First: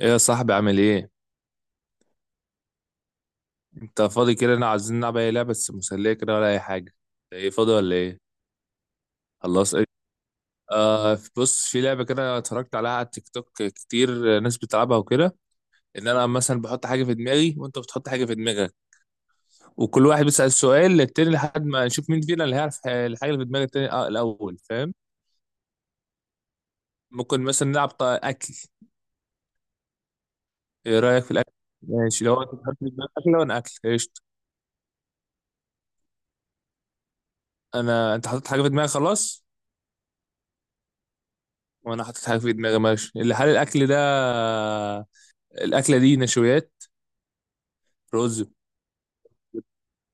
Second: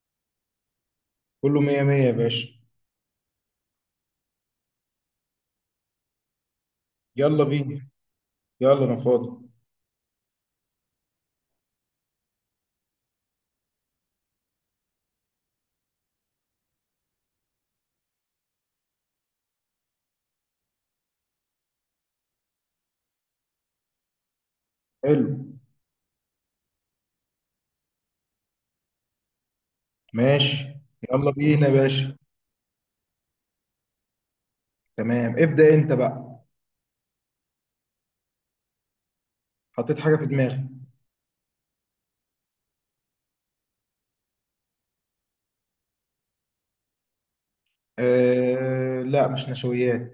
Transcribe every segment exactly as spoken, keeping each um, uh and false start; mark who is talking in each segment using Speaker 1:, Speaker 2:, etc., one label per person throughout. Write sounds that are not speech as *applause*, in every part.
Speaker 1: ايه يا صاحبي، عامل ايه؟
Speaker 2: كله مية مية يا باشا.
Speaker 1: انت فاضي كده؟ انا عايزين نلعب اي لعبه بس مسليه كده، ولا اي حاجه؟
Speaker 2: يلا
Speaker 1: ايه، فاضي
Speaker 2: بينا.
Speaker 1: ولا ايه؟
Speaker 2: يلا انا فاضي.
Speaker 1: خلاص، ايه؟ آه، بص، في لعبه كده اتفرجت عليها على التيك توك كتير، آه، ناس بتلعبها وكده. ان انا مثلا بحط حاجه في دماغي، وانت بتحط حاجه في دماغك. وكل واحد بيسال سؤال للتاني لحد ما نشوف مين فينا اللي هيعرف ح- الحاجه اللي في دماغ التاني. آه الاول، فاهم؟
Speaker 2: حلو.
Speaker 1: ممكن مثلا نلعب ط- اكل.
Speaker 2: ماشي.
Speaker 1: ايه رايك
Speaker 2: يلا
Speaker 1: في الاكل؟
Speaker 2: بينا يا باشا.
Speaker 1: ماشي. لو انت بتحط في دماغك اكل، وانا اكل قشطه.
Speaker 2: تمام، ابدأ انت بقى.
Speaker 1: انا انت حطيت حاجه في دماغك، خلاص.
Speaker 2: حطيت حاجة في دماغي.
Speaker 1: وانا حاطط حاجه في دماغي. ماشي. اللي حال الاكل ده؟ الاكله دي نشويات؟ رز؟
Speaker 2: آه، لا، مش نشويات.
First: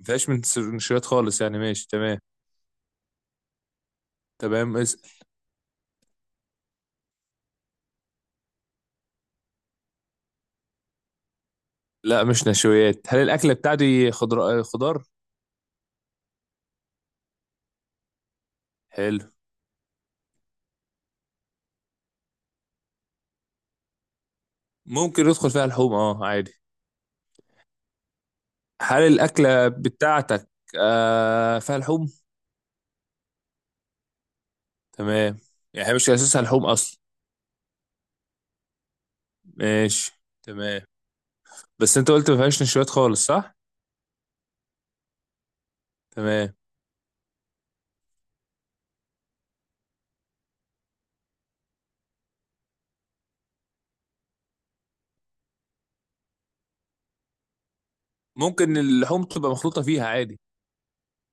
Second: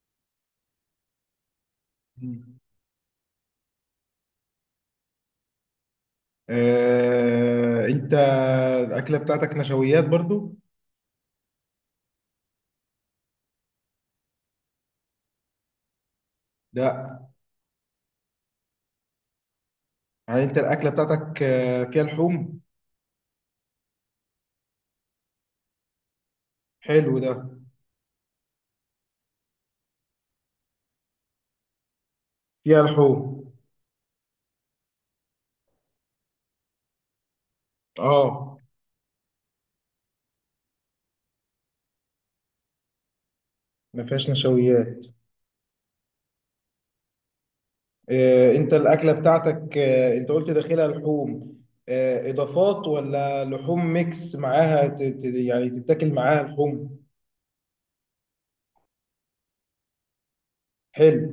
Speaker 1: مفيهاش من س- نشويات خالص، يعني. ماشي، تمام.
Speaker 2: مم.
Speaker 1: تمام، اسأل.
Speaker 2: آه انت الأكلة بتاعتك نشويات برضو؟
Speaker 1: لا، مش نشويات. هل الاكله بتاعتي خضر خضار؟
Speaker 2: لا.
Speaker 1: حلو.
Speaker 2: يعني انت الأكلة بتاعتك آه، فيها لحوم؟
Speaker 1: ممكن يدخل فيها لحوم، اه، عادي.
Speaker 2: حلو ده.
Speaker 1: هل الاكله بتاعتك آه فيها لحوم؟
Speaker 2: فيها لحوم.
Speaker 1: تمام. يعني هي مش اساسها لحوم اصلا.
Speaker 2: اه.
Speaker 1: ماشي. تمام. بس انت قلت ما فيهاش نشويات خالص، صح؟
Speaker 2: ما فيهاش نشويات.
Speaker 1: تمام.
Speaker 2: آه، انت الاكله بتاعتك، آه، انت قلت داخلها لحوم. آه، اضافات ولا لحوم ميكس معاها، ت- ت- يعني تتاكل معاها لحوم؟
Speaker 1: ممكن اللحوم تبقى مخلوطه فيها عادي.
Speaker 2: حلو.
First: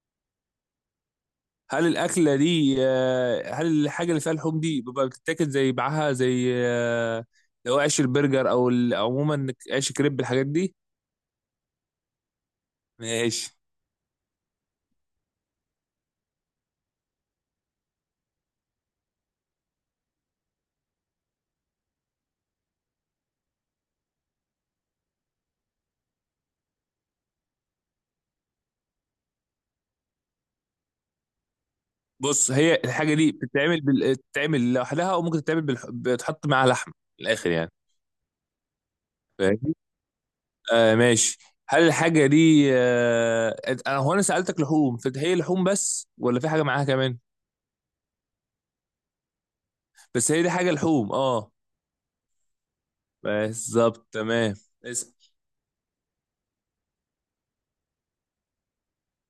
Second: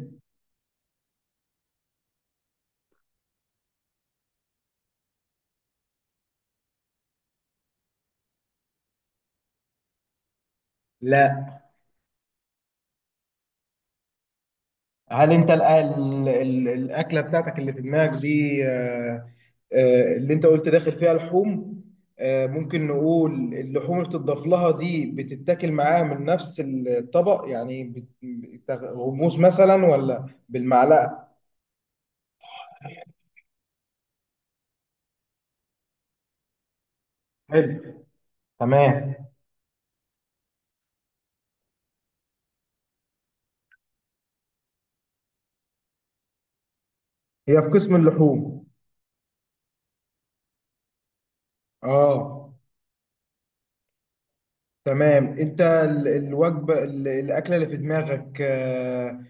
Speaker 1: هل الاكله دي آه، هل الحاجه اللي فيها لحوم دي بيبقى بتتاكل زي معاها، زي آه، لو عيش البرجر او ال- عموما، عيش كريب، الحاجات دي؟
Speaker 2: لا.
Speaker 1: ماشي.
Speaker 2: هل انت ال- ال- ال- الاكله بتاعتك اللي في دماغك دي، آه، آه، اللي انت قلت داخل فيها لحوم، آه، ممكن نقول اللحوم اللي بتضاف لها دي بتتاكل معاها من نفس الطبق؟ يعني بت- غموس مثلا ولا بالمعلقه؟
Speaker 1: بص، هي الحاجه دي بتتعمل بال... بتتعمل لوحدها، او ممكن تتعمل بالح... بتحط معاها لحمه، من الاخر يعني.
Speaker 2: حلو. تمام.
Speaker 1: فاهمني؟ آه، ماشي. هل الحاجه دي آه... أنت- انا هو انا سالتك لحوم، فهي لحوم بس ولا في حاجه معاها كمان؟
Speaker 2: هي في قسم اللحوم.
Speaker 1: بس هي دي حاجه لحوم، اه.
Speaker 2: اه.
Speaker 1: بالظبط، تمام،
Speaker 2: تمام،
Speaker 1: اسأل.
Speaker 2: انت ال- الوجبه، ال- الاكله اللي في دماغك، آه،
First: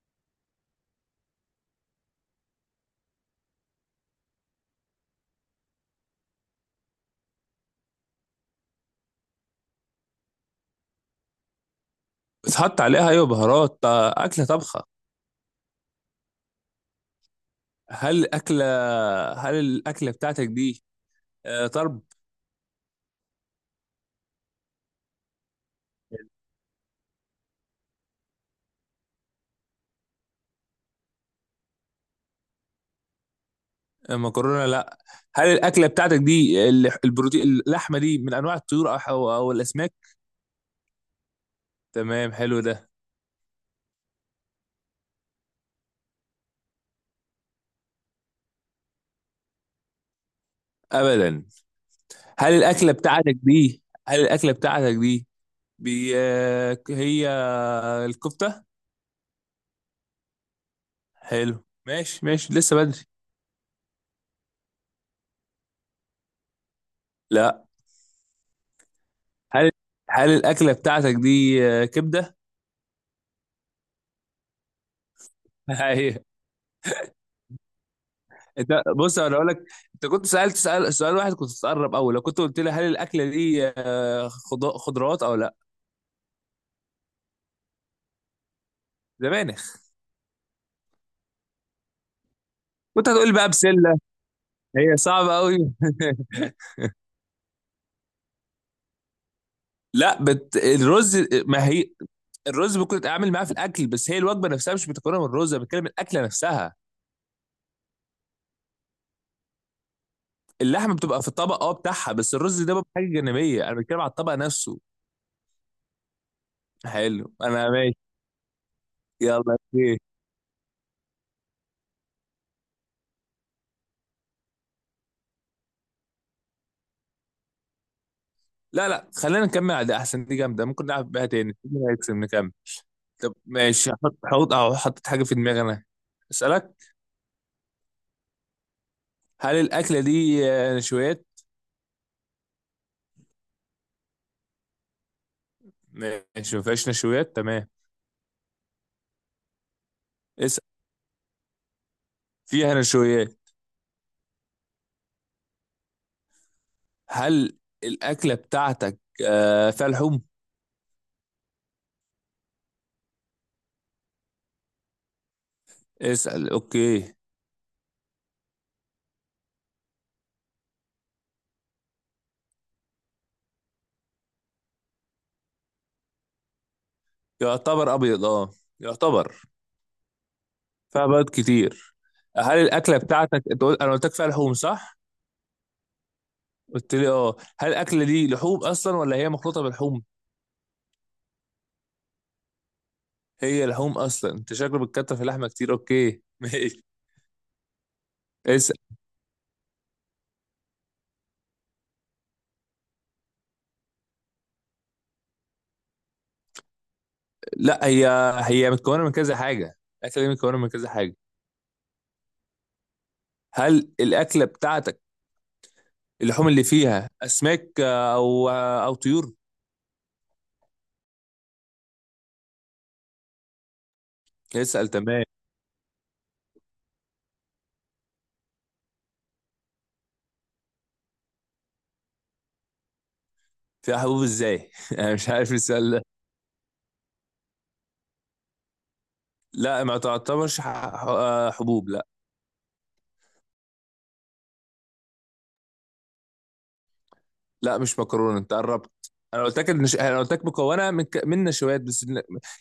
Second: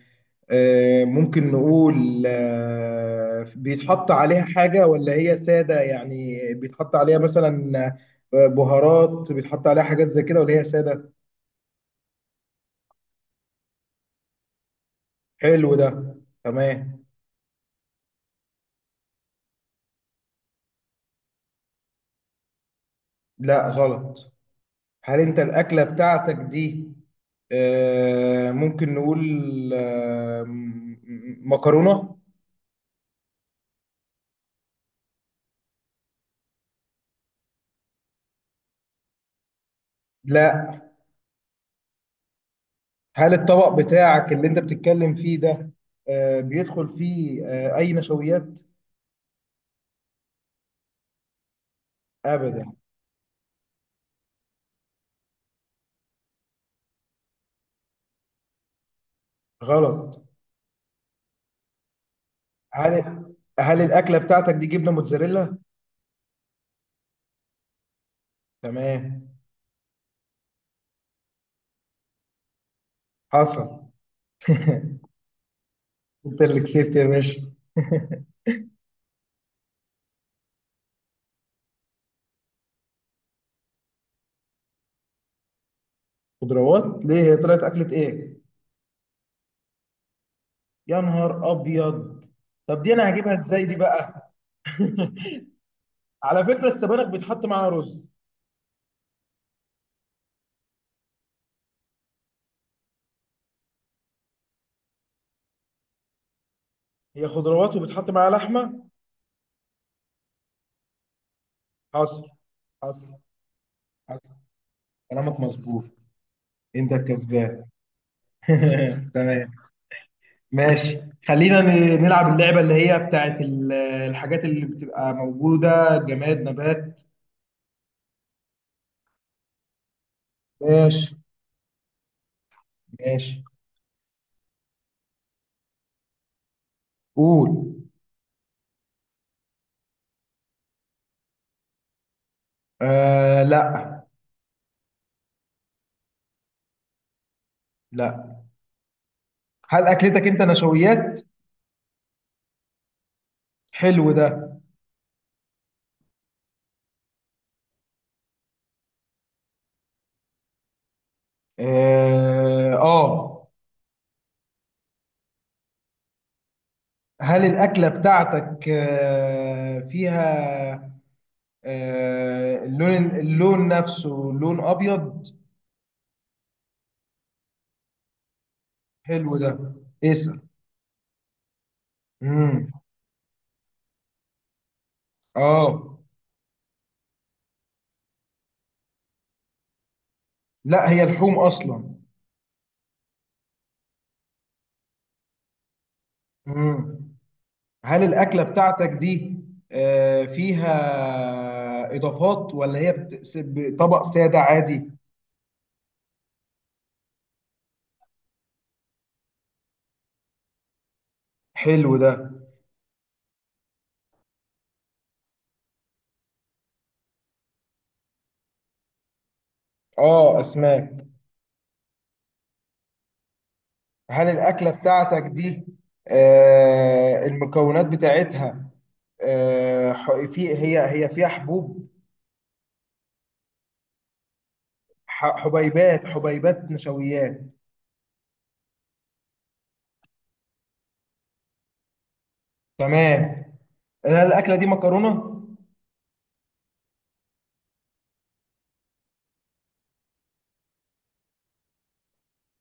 Speaker 2: آه، ممكن نقول آه، بيتحط عليها حاجه ولا هي ساده؟ يعني بيتحط عليها مثلا آه، بهارات، بيتحط عليها حاجات زي كده ولا هي ساده؟
Speaker 1: بتحط عليها، ايوه، بهارات، آه، اكله طبخه.
Speaker 2: حلو ده. تمام.
Speaker 1: هل أكلة هل الأكلة بتاعتك دي آه، طرب؟
Speaker 2: لا، غلط. هل انت الاكله بتاعتك دي، آه، ممكن نقول، آه، م- م- مكرونه؟
Speaker 1: آه، مكرونة؟ لا. هل الأكلة بتاعتك دي ال- البروتين، اللحمة دي، من أنواع الطيور أو أو أو الأسماك؟
Speaker 2: لا.
Speaker 1: تمام، حلو ده.
Speaker 2: هل الطبق بتاعك اللي انت بتتكلم فيه ده، آه، بيدخل فيه آه، اي نشويات؟
Speaker 1: أبدا. هل
Speaker 2: ابدا.
Speaker 1: الأكلة بتاعتك دي هل الأكلة بتاعتك دي بي آه، هي الكفتة؟
Speaker 2: غلط.
Speaker 1: حلو، ماشي ماشي، لسه بدري.
Speaker 2: هل هل الاكله بتاعتك دي جبنه موتزاريلا؟
Speaker 1: لا.
Speaker 2: تمام.
Speaker 1: هل هل الأكلة بتاعتك دي آه، كبدة؟
Speaker 2: حصل. *laughs*
Speaker 1: *laughs*
Speaker 2: انت اللي كسبت يا باشا. *laughs*
Speaker 1: انت، بص، انا اقول لك. انت كنت سالت سأل سؤال واحد كنت تقرب قوي لو كنت قلت لي: هل الاكله دي آه، خض- خضروات او لا؟
Speaker 2: خضروات ليه؟ هي طلعت اكله ايه؟
Speaker 1: زمانك.
Speaker 2: يا نهار ابيض. طب دي انا
Speaker 1: كنت
Speaker 2: هجيبها
Speaker 1: هتقول بقى
Speaker 2: ازاي دي
Speaker 1: بسله.
Speaker 2: بقى؟
Speaker 1: هي
Speaker 2: *laughs*
Speaker 1: صعبه قوي. *laughs*
Speaker 2: على فكره، السبانخ بيتحط معاها رز.
Speaker 1: لا، بت... الرز، ما هي الرز ممكن تتعامل معاه في الاكل، بس هي الوجبه نفسها مش متكونه من الرز، انا بتكلم الاكله نفسها.
Speaker 2: هي خضروات وبيتحط معاها لحمه.
Speaker 1: اللحمه بتبقى في الطبق، اه، بتاعها،
Speaker 2: حصل.
Speaker 1: بس الرز ده بقى حاجه
Speaker 2: حصل.
Speaker 1: جانبيه، انا بتكلم على
Speaker 2: حصل.
Speaker 1: الطبق نفسه.
Speaker 2: كلامك مظبوط. انت
Speaker 1: حلو،
Speaker 2: الكسبان.
Speaker 1: انا ماشي.
Speaker 2: *laughs*
Speaker 1: يلا،
Speaker 2: تمام.
Speaker 1: اوكي.
Speaker 2: ماشي. خلينا ن- نلعب اللعبة اللي هي بتاعت ال- الحاجات اللي بتبقى موجودة، جماد نبات.
Speaker 1: لا لا، خلينا نكمل على ده احسن، دي جامده، ممكن نلعب
Speaker 2: ماشي.
Speaker 1: بيها تاني مين هيكسب، نكمل. طب
Speaker 2: ماشي.
Speaker 1: ماشي. حط حط أو حطيت حاجة في دماغي أنا، أسألك.
Speaker 2: قول.
Speaker 1: هل الأكلة دي آه، نشويات؟
Speaker 2: آه، لا.
Speaker 1: ماشي، ما فيهاش نشويات، تمام.
Speaker 2: لا. هل أكلتك أنت
Speaker 1: اسأل.
Speaker 2: نشويات؟
Speaker 1: فيها نشويات.
Speaker 2: حلو ده.
Speaker 1: هل الأكلة بتاعتك آه، فيها لحوم؟
Speaker 2: آه, آه.
Speaker 1: اسأل، أوكي.
Speaker 2: هل الأكلة بتاعتك آه فيها، آه اللون اللون نفسه لون أبيض؟
Speaker 1: يعتبر أبيض، أه.
Speaker 2: حلو
Speaker 1: يعتبر.
Speaker 2: ده. اسأل.
Speaker 1: فيها بيض كتير. هل
Speaker 2: مم.
Speaker 1: الأكلة بتاعتك أنت قلت- أنا قلت لك فيها لحوم، صح؟
Speaker 2: آه،
Speaker 1: قلت لي أه، هل الأكلة دي لحوم أصلا ولا هي مخلوطة بلحوم؟
Speaker 2: لا، هي لحوم أصلا.
Speaker 1: هي لحوم أصلا. أنت شكله بتكتر في اللحمة كتير. أوكي *laughs* ماشي.
Speaker 2: مم. هل الأكلة
Speaker 1: اسأل.
Speaker 2: بتاعتك دي، آه، فيها إضافات ولا هي بت- ب- طبق سادة عادي؟
Speaker 1: لا، هي هي متكونه من كذا حاجه، الاكله دي متكونه من كذا حاجه.
Speaker 2: حلو ده.
Speaker 1: هل الاكله بتاعتك اللحوم اللي فيها اسماك آه، او آه، او طيور؟
Speaker 2: آه، أسماك. هل الأكلة
Speaker 1: اسال،
Speaker 2: بتاعتك
Speaker 1: تمام.
Speaker 2: دي، آه، المكونات بتاعتها، آه، ح- في هي هي فيها حبوب؟
Speaker 1: فيها حبوب ازاي؟ *laughs* انا مش
Speaker 2: ح-
Speaker 1: عارف السؤال ده.
Speaker 2: حبيبات حبيبات نشويات.
Speaker 1: لا، ما تعتبرش ح- ح- آه، حبوب، لا.
Speaker 2: تمام. هل الأكلة دي مكرونة؟
Speaker 1: لا، مش مكرونه، انت قربت. انا قلت لك إن ش- انا قلت لك مكونه من ك... من نشويات بس،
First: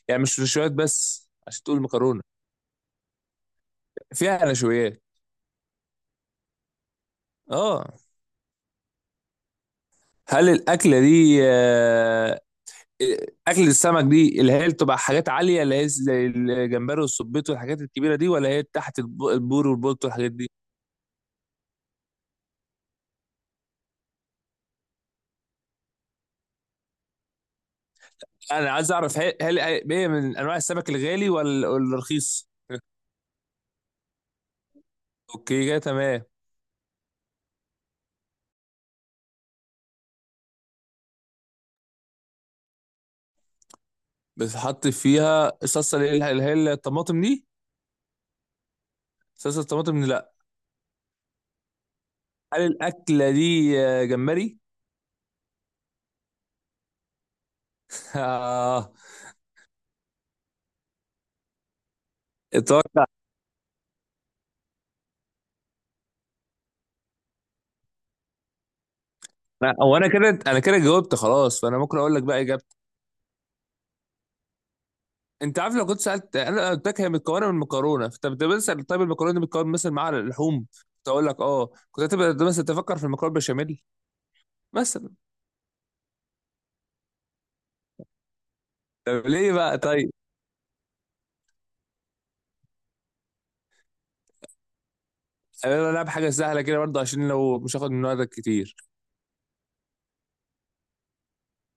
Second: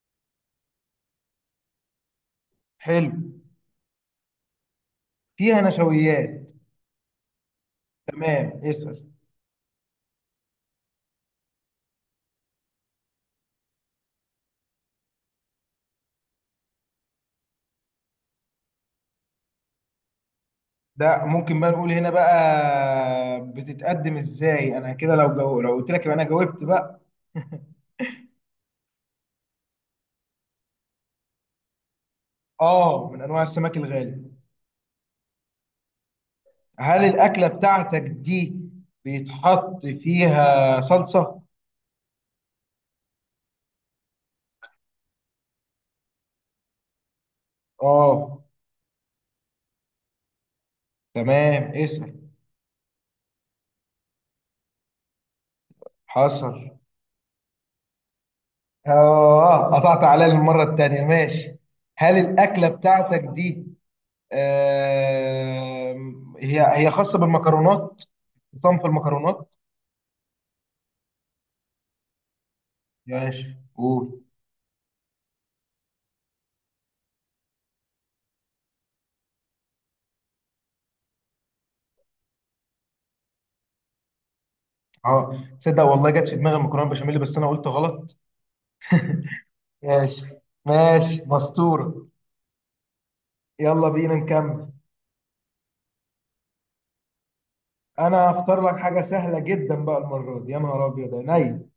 Speaker 1: يعني مش نشويات بس عشان تقول مكرونه.
Speaker 2: حلو.
Speaker 1: فيها نشويات.
Speaker 2: فيها نشويات.
Speaker 1: اه.
Speaker 2: تمام، اسأل.
Speaker 1: هل الاكله دي آه، اكل السمك دي اللي هي بتبقى حاجات عاليه، اللي هي زي الجمبري والسبيط والحاجات الكبيره دي، ولا هي تحت الب- البور والبولت والحاجات دي؟
Speaker 2: ده ممكن بقى نقول هنا بقى بتتقدم ازاي؟ انا كده لو جو... لو قلت لك يبقى انا جاوبت بقى.
Speaker 1: انا عايز اعرف، هل هل هي من انواع السمك الغالي ولا ولا الرخيص؟
Speaker 2: اه، من انواع السمك الغالي.
Speaker 1: اوكي، كده تمام.
Speaker 2: هل الاكله بتاعتك دي بيتحط فيها صلصه؟
Speaker 1: بتحط فيها الصلصه، اللي هي اللي هي الطماطم دي،
Speaker 2: اه.
Speaker 1: صلصه الطماطم دي، لا.
Speaker 2: تمام، اسال.
Speaker 1: هل الاكله دي آه، جمبري؟
Speaker 2: حصل.
Speaker 1: *laughs* آه،
Speaker 2: اه، قطعت عليا المره التانيه، ماشي. هل الاكله
Speaker 1: اتوقع.
Speaker 2: بتاعتك دي، آه... هي هي خاصه بالمكرونات، صنف المكرونات؟
Speaker 1: لا، هو انا كده انا كده جاوبت خلاص، فانا ممكن اقول لك بقى اجابه.
Speaker 2: ماشي، قول.
Speaker 1: انت عارف، لو كنت سالت انا قلت لك هي متكونه من مكرونه، فانت بتبقى بتسال طيب المكرونه دي بتكون مثلا مع اللحوم، كنت اقول لك اه، كنت هتبقى مثلا تفكر في المكرونه بشاميل مثلا.
Speaker 2: اه، تصدق والله جت في دماغي المكرونه بشاميل، بس انا قلت غلط.
Speaker 1: طب ليه بقى، طيب.
Speaker 2: ماشي. ماشي، مستوره. يلا بينا نكمل.
Speaker 1: انا العب حاجه سهله كده برضه، عشان لو مش هاخد من وقتك
Speaker 2: انا هختار
Speaker 1: كتير.
Speaker 2: لك حاجه سهله جدا بقى المره دي، يا نهار ابيض عينيا.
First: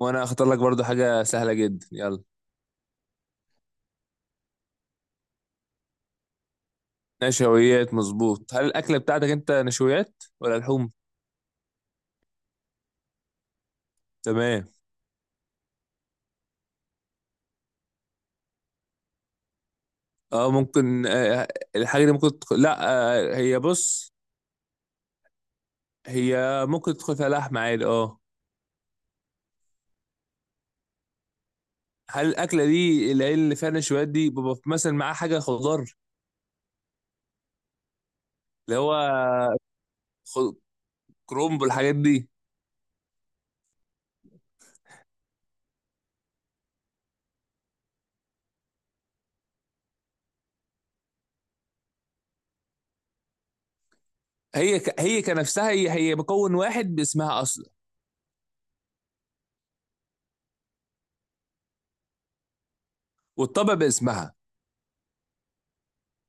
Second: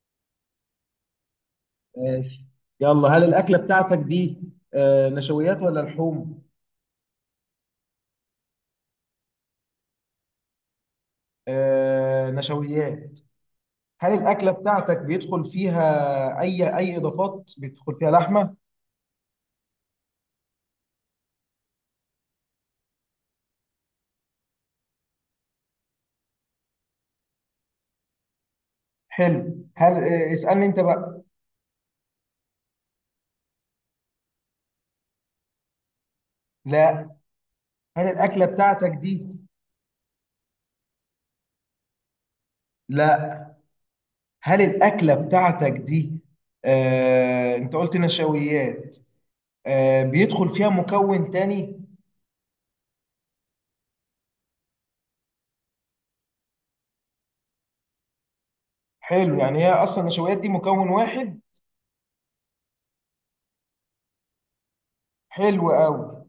Speaker 1: وانا اختار لك برضه حاجه سهله جدا، يلا.
Speaker 2: ماشي. يلا، هل الاكله بتاعتك دي آه نشويات ولا لحوم؟
Speaker 1: نشويات، مظبوط. هل الاكله بتاعتك انت نشويات ولا لحوم؟
Speaker 2: آه، نشويات. هل الاكله
Speaker 1: تمام.
Speaker 2: بتاعتك بيدخل فيها اي اي اضافات؟ بيدخل فيها لحمه؟
Speaker 1: اه، ممكن، آه آه، الحاجه دي ممكن تدخل، لا. آه هي، بص، هي ممكن تدخل فيها لحمه عادي، اه.
Speaker 2: حلو. هل آه اسالني انت بقى.
Speaker 1: هل الاكله دي العيل اللي فيها نشويات دي بيبقى مثلا معاه حاجه خضار؟
Speaker 2: لا. هل الاكله
Speaker 1: اللي
Speaker 2: بتاعتك
Speaker 1: هو
Speaker 2: دي.
Speaker 1: خ- كرومب والحاجات دي.
Speaker 2: لا. هل الأكلة بتاعتك دي، آه، أنت قلت نشويات، آه، بيدخل فيها مكون تاني؟
Speaker 1: هي ك... هي كنفسها، هي هي مكون واحد باسمها اصلا،
Speaker 2: حلو، يعني هي أصلا النشويات دي مكون واحد.
Speaker 1: والطبق باسمها.
Speaker 2: حلو أوي.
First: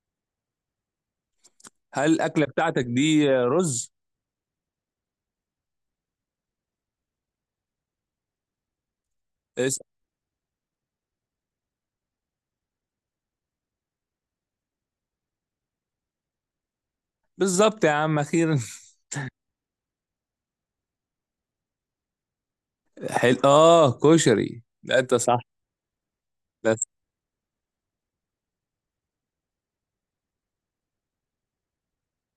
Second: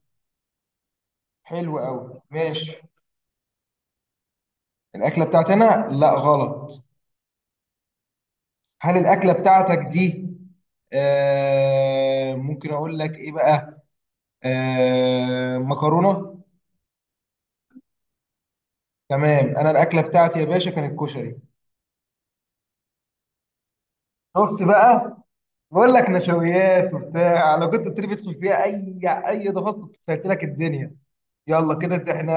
Speaker 2: حلو
Speaker 1: هل
Speaker 2: أوي،
Speaker 1: الاكله
Speaker 2: ماشي.
Speaker 1: بتاعتك دي رز؟
Speaker 2: الأكلة بتاعتنا لا، غلط. هل الأكلة بتاعتك
Speaker 1: اس-
Speaker 2: دي، آه، ممكن أقول لك إيه بقى، آه، مكرونة؟
Speaker 1: بالظبط يا عم، اخيرا.
Speaker 2: تمام، أنا الأكلة بتاعتي يا باشا كانت كشري.
Speaker 1: *laughs* حل... اه،
Speaker 2: شفت
Speaker 1: كشري، لا، انت
Speaker 2: بقى؟
Speaker 1: صح.
Speaker 2: بقول لك
Speaker 1: بس.
Speaker 2: نشويات وبتاع، لو كنت بتري بتدخل فيها اي، اي ضغط، كنت سهلت لك الدنيا. يلا كده إنت- احنا،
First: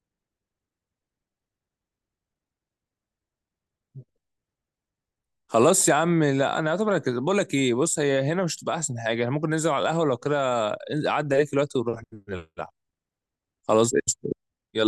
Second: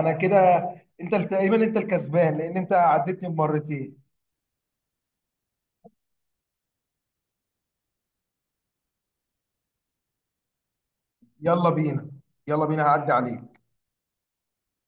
Speaker 2: انا كده، انت تقريبا انت الكسبان لان انت عدتني بمرتين.
Speaker 1: خلاص يا عم، لا، انا اعتبر كده. بقول لك ايه، بص، هي هنا مش هتبقى احسن حاجه، احنا ممكن ننزل على القهوه لو كده، عدى عليك
Speaker 2: يلا
Speaker 1: الوقت، ونروح
Speaker 2: بينا. يلا
Speaker 1: نلعب.
Speaker 2: بينا، هعدي عليك.
Speaker 1: خلاص، قشطة. يلا.